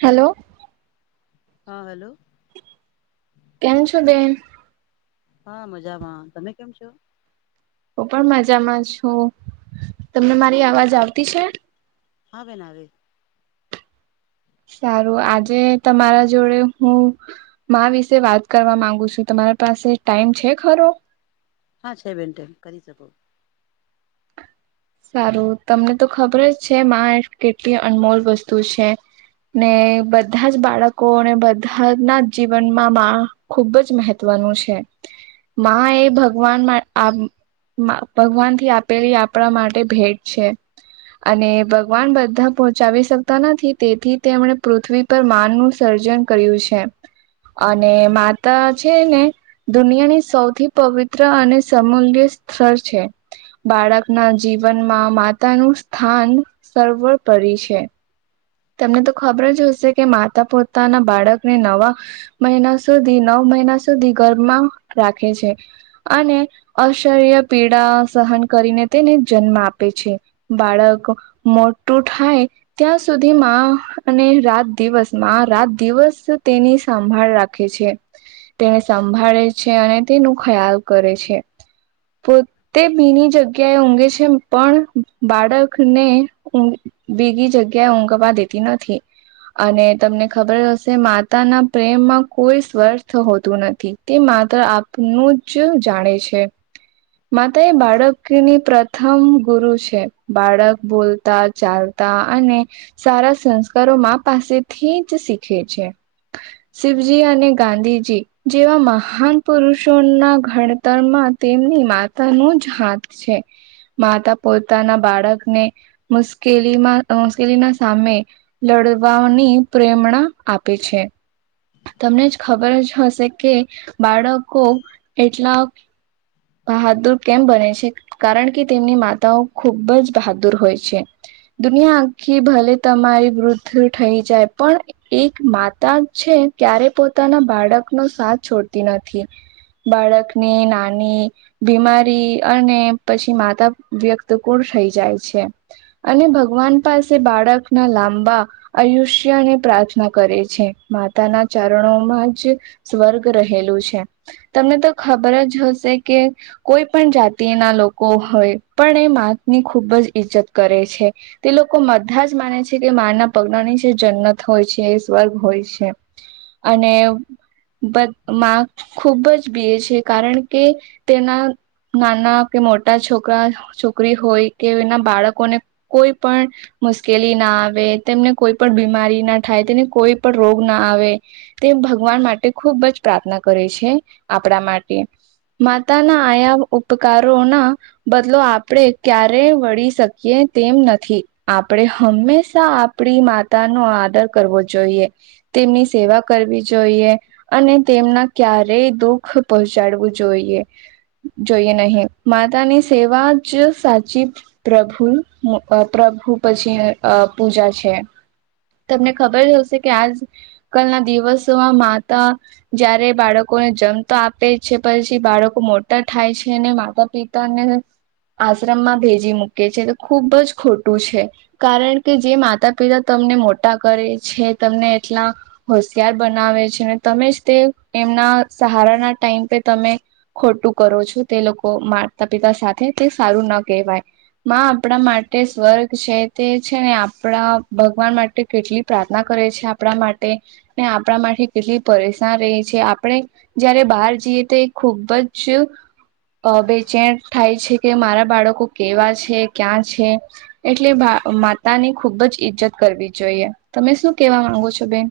Hello હા hello કેન્ છો બેેન. હા મજામાં તમે કેમ છો. હું પણ મજામાં છું તમને મારી અવાજ આવતી છે. આવે ના આવે. સારું આજે તમારા જોડે હું. મા આ વિશે વાત કરવા માંગુ છું તમારા પાસે ટાઈમ છે ખરો. હા છે મેન્ટે કરી શકો. સારું તમને તો ખબર જ છે કેટલી અનમોલ વસ્તુ છે. ને બધા જ બાળકોને બધાના જીવનમાં મા. ખુબ જ મહત્વનું છે. માં એ ભગવાન ભગવાન થી આપેલી આપણા માટે. ભેટ છે અને ભગવાન બધા પહોંચાવી શકતા નથી તેથી તે એમણે પૃથ્વી પર માન નું સર્જન કર્યું છે અને માતા છે ને દુનિયાની સૌથી પવિત્ર અને સમમૂલ્ય સ્થળ છે બાળકના જીવનમાં માતા નું સ્થાન સવરપરી છે તને તો ખબર જ હશે કે માતા પોતાના બાળકને નવા મહિના સુધી નવ મહિના સુધી ઘરમાં રાખે છે અને અશ્ર્ય પીડા સહન કરીને તેને જન્મ આપે છે બાળક મોટું થાય ત્યાં સુધીમાં અને રાત દિવસમાં રાત દિવસ તેની સંંભાળ રાખે છે તેને સંભાળે છે અને તેનું ખ્યાલ કરે છે પો તે બીની જગ્યા એ ઊંઘે છે પણ બાળકનેઊ બીગી જગ્યાએ ઊંઘવા દેતી નથી અને તમને ખબર હશે માતાના પ્રેમમાં કોઈ સ્વર્થ હોતું નથી તે માત્ર આપનું જ જાણે છે માતા એ બાળકની પ્રથમ ગુરુ છે બાળક બોલતા ચાલતા અને સારા સંસ્કારો મા પાસેથી જ શીખે છે શિવજી અને ગાંધીજી જેવા મહાન પુરુષો ના ગણ તરમાં તેમની માતા ન જ હાથ છે માતા પોતાના બાળકને મુશ્કેલીમાં ના સામે લડવાની પ્રેરણા આપે છે તમને જ ખબર જ હશે કે બાળકો એટલા બહાદુર કેમ બને છે કારણ કે તેમની માતાઓ ખુબ જ બહાદુર હોય છે દુનિયા કે ભલે તમારી વૃદ્ધ થઈ જાય પણ એક માતા છે ક્યારે પોતાના બાળકનો સાથ છોડતી નથી બાળકની નાની બીમારી અને પછી માતા વ્યક્ત કુણ થઈ જાય છે અને ભગવાન પાસે બાળક ના લાંબા આયુષ્ય અને પ્રાર્થના કરે છે માતાના ચરણોમાં જ સ્વર્ગ રહેલું છે તમને તો ખબર જ હશે કે કોઈ પણ જાતિના લોકો હોય પણ એ માત ની ખૂબ જ ઈજ્જત કરે છે તે લોકો બધા જ માને છે કે મા ના પગનાની જે જન્નત હોય છે એ સ્વર્ગ હોય છે અને માં ખૂબ જ બેી છે કારણ કે તેના નાના કે મોટા છોકરા છોકરી હોય કે એના બાળકોને કોઈ પણ મુશ્કેલી ના આવે, તેમને કોઈ પણ બીમારી ના થાય, તેને કોઈ પણ રોગ ના આવે. તે ભગવાન માટે ખૂબ જ પ્રાર્થના કરે છે આપણા માટે. માતાના આયા ઉપકારોના બદલો આપડે ક્યારે વળી શકીએ તેમ નથી આપણે હંમેશા આપણી માતા નો આદર કરવો જોઈએ તેમની સેવા કરવી જોઈએ અને તેમના ક્યારેય દુઃખ પહોંચાડવું જોઈએ જોઈએ નહીિ માતા ની સેવા જ સાચી પ્રભુ અ પ્રભુ પછી અ પૂજા છે તમને ખબર જ હશે કે આજ કલના દિવસોમાં માતા જયારે બાળકોને જમ તો આપે જ છે પછી બાળકો મોટા થાય છે ને માતા પિતા ને આશ્રમમાં ભેજી મૂકે છે તો ખુબ જ ખોટું છે કારણ કે જે માતા પિતા તમને મોટા કરે છે તમને એટલા હોશિયાર બનાવે છે ને તમે જ તે એમના સહારાના ટાઈમ પ તમે ખોટું કરો છો તે લોકો માતા પિતા સાથે તે સારું ન કહેવાય. માં આપણા માટે સ્વર્ગ છે તે છે ને આપણા ભગવાન માટે કેટલી પ્રાર્થના કરે છે આપણા માટે ને આપણા માટે કેટલી પરેશાન રે છે આપણે જયારે બહાર જઈએ તે ખૂબ જ અ બેચેણ થાય છે. કે મારા બાળકો કેવા છે, ક્યાં છે? એટલે બા માતાની ખુબ જ ઈજ્જત કરવી જોઈએ. તમે શું કેવા માંગો છો બેન?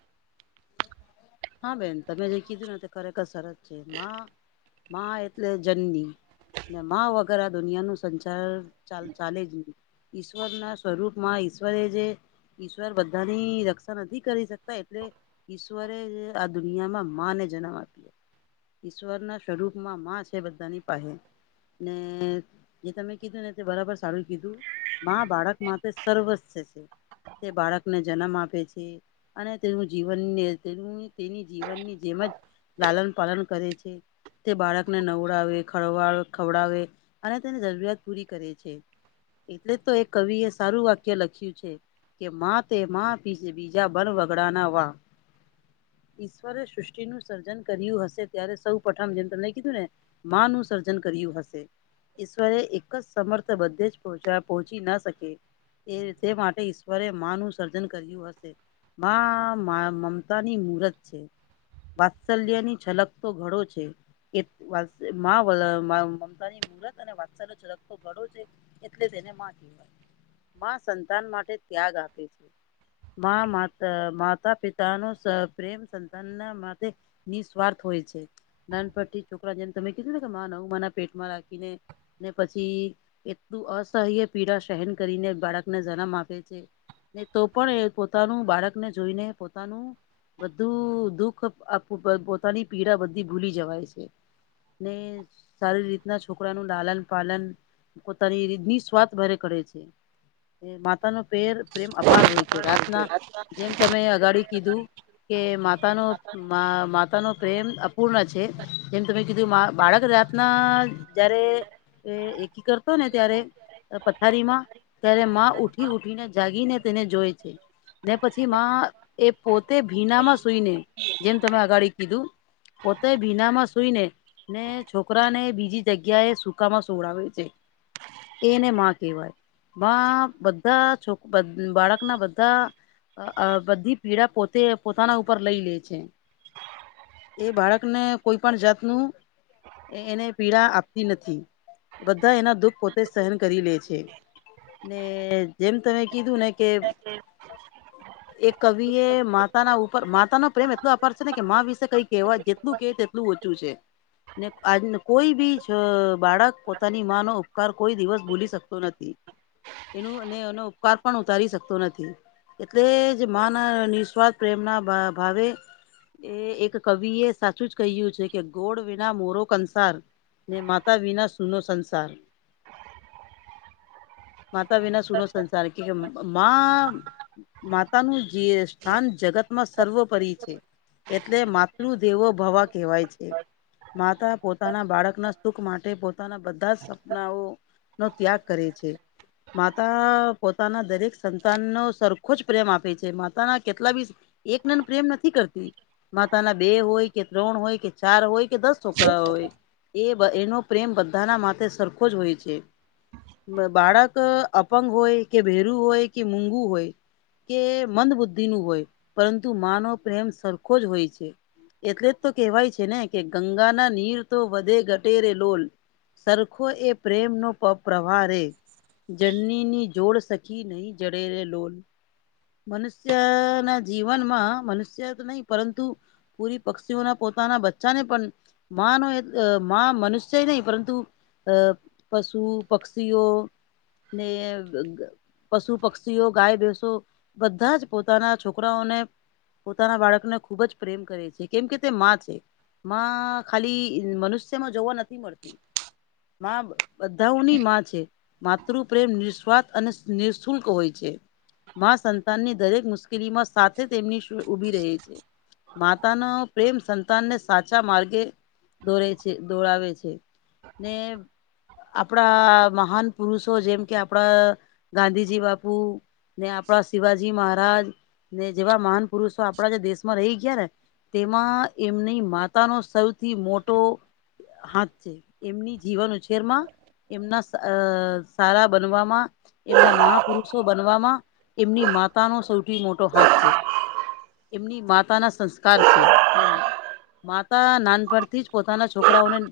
હા બેન તમે જે કીધું ને તે ખરેખર સરસ છે. માં માં એટલે જનની ને માં વગર આ દુનિયાનું સંચાર ચાલ ચાલે જ નહીં. ઈશ્વરના સ્વરૂપમાં ઈશ્વરે જે ઈશ્વર બધાની રક્ષા નથી કરી શકતા એટલે ઈશ્વરે આ દુનિયામાં માં ને જન્મ આપ્યો. ઈશ્વરના સ્વરૂપમાં માં છે બધાની પાહે. ને જે તમે કીધું ને તે બરાબર સારું કીધું. માં બાળક માટે સર્વસય છે. તે બાળકને જન્મ આપે છે, અને તેનું જીવ વન્ય તેની તેની જીવનની જેમ જ લાલન પાલન કરે છે. તે બાળકને નવડાવે, ખરવા ખવડાવે અને તેની જરૂરિયાત પૂરી કરે છે. એટલે તો એ કવિએ સારું વાક્ય લખ્યું છે. કે માં તે માં બીજ બીજા ભલ વગડાના વા. ઈશ્વરે સૃષ્ટિનું સર્જન કર્યું હશે ત્યારે સૌ પઠમ જેમ તમને કીધું ને માંનું સર્જન કર્યું હશે. ઈશ્વરે એક જ સમર્થ બધે જ પહોચા પહોંચી ન શકે. એ તે માટે ઈશ્વરે માં નું સર્જન કર્યું હશે. માં માં મમતાની મુરત છે, વાત્સલ્યની છલક તો ઘડો છે. એ વા માં વલ મમતાની મુરત અને વાત્સલ્ય છલકતો ઘડો છે. એટલે જ એને માં કહેવાય. માં સંતાન માટે ત્યાગ આપે છે. માં માત માતા પિત તાનો સ પ્રેમ સંતાનના માથે નિસ્વાર્થ હોય છે. નાન પરથી છોકરા જેમ તમે કીધું ને કે માં નવ મહિના પેટમાં રાખીને. ને પછી એટલું અસહ્ય પીડા સેહેન કરીને બાળકને જન્મ આપે છે. ને તો પણ એ પોતાનું બાળકને જોઈને પોતાનું બધું દુઃખ આ પો પોતાની પીડા બધી ભૂલી જવાય છે. ને સારી રીતના છોકરાનું લાલન પાલન પોતાની રીત નિસ્વાર્થ ભરે કરે છે. એ માં પોતાનો પેર પ્રેમ અપાર હોય છે. રાતના જેમ તમે અગાડી કીધું કે માતાનો માતા ન પ્રેમ અપૂર્ણ છે જેમ તમે કીધું બાળક જાતના જારે એ એકી કરતો ને ત્યારે અ પથારીમાં ત્યારે માં ઉઠી ઉઠીને જાગીને તેને જોયે છે. ને પછી માં એ પોતે ભીનામાં સુઈને જેમ તમે અગાડી કીધું. પોતે ભીનામાં સુઈને ને છોકરાને બીજી જગ્યાએ સૂકામાં સુવડાવે છે. એને માં કેવાય. માં બધાં છોક બધ બાળકના બધા અ બધી પીડા પોતે પોતાના ઉપર લઈ લે છે. એ બાળકને કોઈ પણ જાતનું એને પીડા આપતી નથી. બધા એના દુઃખ પોતે સહેન કરી લે છે. ને જેમ તમે કીધું ને કે એ કવિ એ માતાના ઉપર માતા ન પ્રેમ એટલોું અપર છે ને કે મા વિશે કઈ કેહેવાય જેટલું કે તેટલું ઓછું છે ને આજ કોઈ બી બાળક પોતાની માં નો ઉપકાર કોઈ દિવસ ભૂલી શકતો નથી એનું અને એનો ઉપકાર પણ ઉતારી શકતો નથી એટલે જ મા ના નિસ્વાર્થ પ્રેમ ના ભાવે એ એક કવિ એ સાચું જ કહ્યું છે કે ગોળ વિના મોરો કંસાર ને માતા વિના સુનો સંસાર [inaudible] માતા વિના સુનો સંસાર કે માતા તા ન સ્થાન જગતમાં સર્વોપરીિ છે એટલે માતૃદેવો ભવા કહેવાય છે માતા પોતાના બાળકના સુખ માટે પોતાના બધા જ સપનાઓ નો ત્યાગ કરે છે માતા પોતાના દરેક સંતાન નો સરખો જ પ્રેમ આપે થ છે માતાના કેટલા બી એકનેંદ પ્રેમ નથી કરતી માતા ના બે હોય કે ત્રણ હોય કે ચાર હોય કે દસ છોકરા હોય એ એનો પ્રેમ બધાના માટેથે સરખો જ હોય છે બાળક અપંગ હોય કે ભેરું હોય કે મગું હોય કે મંદ બુદ્ધિ નું હોય પરંતુ માનવ પ્રેમ સરખો જ હોય છે એટલે જ તો કેહેવાય છે ને કે ગંગા ના નીર તો વધે ગટેરે લોલ સરખો એ પ્રેમ નો પ્રવાહ રે જરની ની જોડ સખી નહી જડરે લોલ મનુષ્ય ના જીવનમાં મનુષ્ય નહી પરંતુ પૂરી પક્ષીઓના પોતાના બચ્ચાને પણ મા [inaudible] નો માં મનુષ્યય નહી પરંતુ, અ પશુ પક્ષીઓ ને પશુ પક્ષીઓ ગાય ભસો બધા જ પોતાના છોકરાઓને પોતાના બાળકને ખુબ જ પ્રેમ કરે છે કેમ કે તે માં છે માં ખાલી મનુષ્ય માં જોવા નથી મળતી માં બધાઓની માં છે માતૃ પ્રેમ નિસ્વાર્થ અને નિઃશુલ્ક હોય છે નીની દરેક મુશ્કેલી માં સાથે તેમની ઉભી રહે છે, માતાનો પ્રેમ સંતાનને સાચા માર્ગે દોરે છે દોડાવે છે, ને આપણા મહાન પુરુષો જેમ કે આપણા ગાંધીજી બાપુ ને આપણા શિવાજી મહારાજ ને જેવા મહાન પુરુષો, આપણા જે દેશમાં રહી ગયા ને તેમાં એમની માતાનો સૌથી મોટો હાથ છે, એમની જીવન ઉછેર માં એમના સારા બનવામાં એમના મહાપુરુષો બનવામાં. એમની માતાનો સૌથી મોટો હાથ છે. એમની માતા ના સંસ્કાર છે. [inaudible] માતા નાનપથી જ પોતાના છોકરાઓને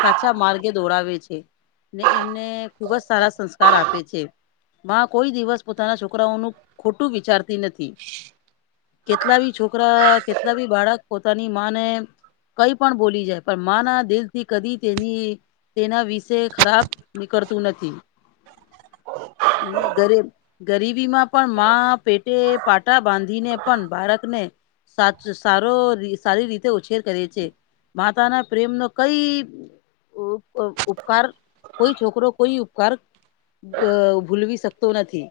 સાચા માર્ગે દોડાવે છે ને એમને ખૂબ જ સારા સંસ્કાર આપે છે, માં કોઈ દિવસ પોતાના છોકરાઓનું ખોટું વિચારતી નથી. કેટલા બી છોકરા કેટલા બી બાળક પોતાની ને માને કઈ પણ બોલી જાય, પણ મા ના દિલ થી કદી તેની તેના વિષે ખરાબ નીકળતું નથી, [inaudible] ગરીબી માં પણ પેટે પાટા બાંધીને પણ બાળકને સાચ સારો સારી રીતે ઉછેર કરે છે, માતા ના પ્રેમ ન કઈ. ઉપકાર કોઈ છોકરો કોઈ ઉપકાર. અ ભૂલવી શકતો નથી.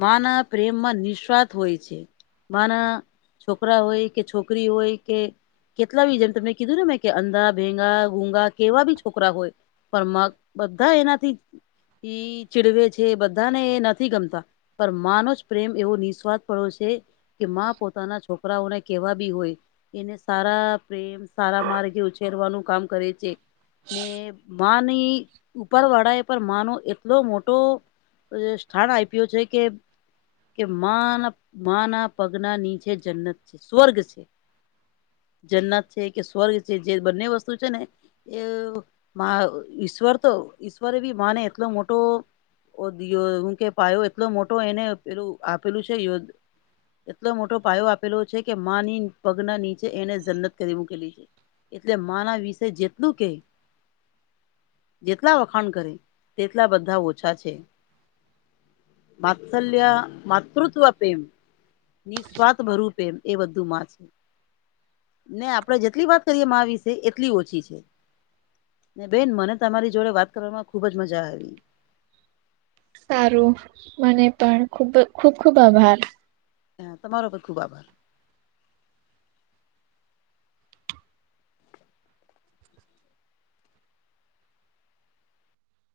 મા ના પ્રેમમાં નિસ્વાથ હોય છે, બાના છોકરા હોય કે છોકરી હોય કે, કેટલા બી જેમ તમે કીધું ને મે કે અંધા ભેંગા ગુંગા કેવા બી છોકરા હોય, પણ મગ બધા એનાથી ચીડવે છે, બધા એ નથી ગમતા પણ માનો જ પ્રેમ એવો નિસ્વાથ પડો છે, કે માં પોતાના છોકરાઓને કેવા બી હોય, એને સારા પ્રેમ સારા માર્ગે ઉછેરવાનું કામ કરે છે. ને માની ઉપર વળ પર માનો એટલો મોટો, સ્થાન આપ્યું છે કે કે મા મા ના પગ ના નીચે જન્નત છે સ્વર્ગ છે. જન્નત છે કે સ્વર્ગ છે, જે બંને વસ્તુ છે ને એ ઈશ્વર તો ઈશ્વર બી માને એટલો મોટો યો હું કે પાયો એટલો મોટો એને પેલું આપેલું છે, યો એટલો મોટો પાયો આપેલો છે, કે માની પગના નીચે એને જન્નત કરી મૂકેલી છે. એટલે માના વિષે જેટલું કે જેટલા વખાણ કરીે તેટલા બધા ઓછા છે. મત્સલ્ય માતૃત્વ પ્રેમ ની સ્વાત ભરૂપ એમ એ બધું માં છે. ને આપડે જેટલી વાત કરીએ મા વિશે એટલી ઓછી છે, ને બેન મને તમારી જોડે વાત કરવામાં ખુબજ મજા આવી. સારુ મને પણ ખુબ ખુબ ખુબ આભાર. હા તમારો પર ખુબ આભાર.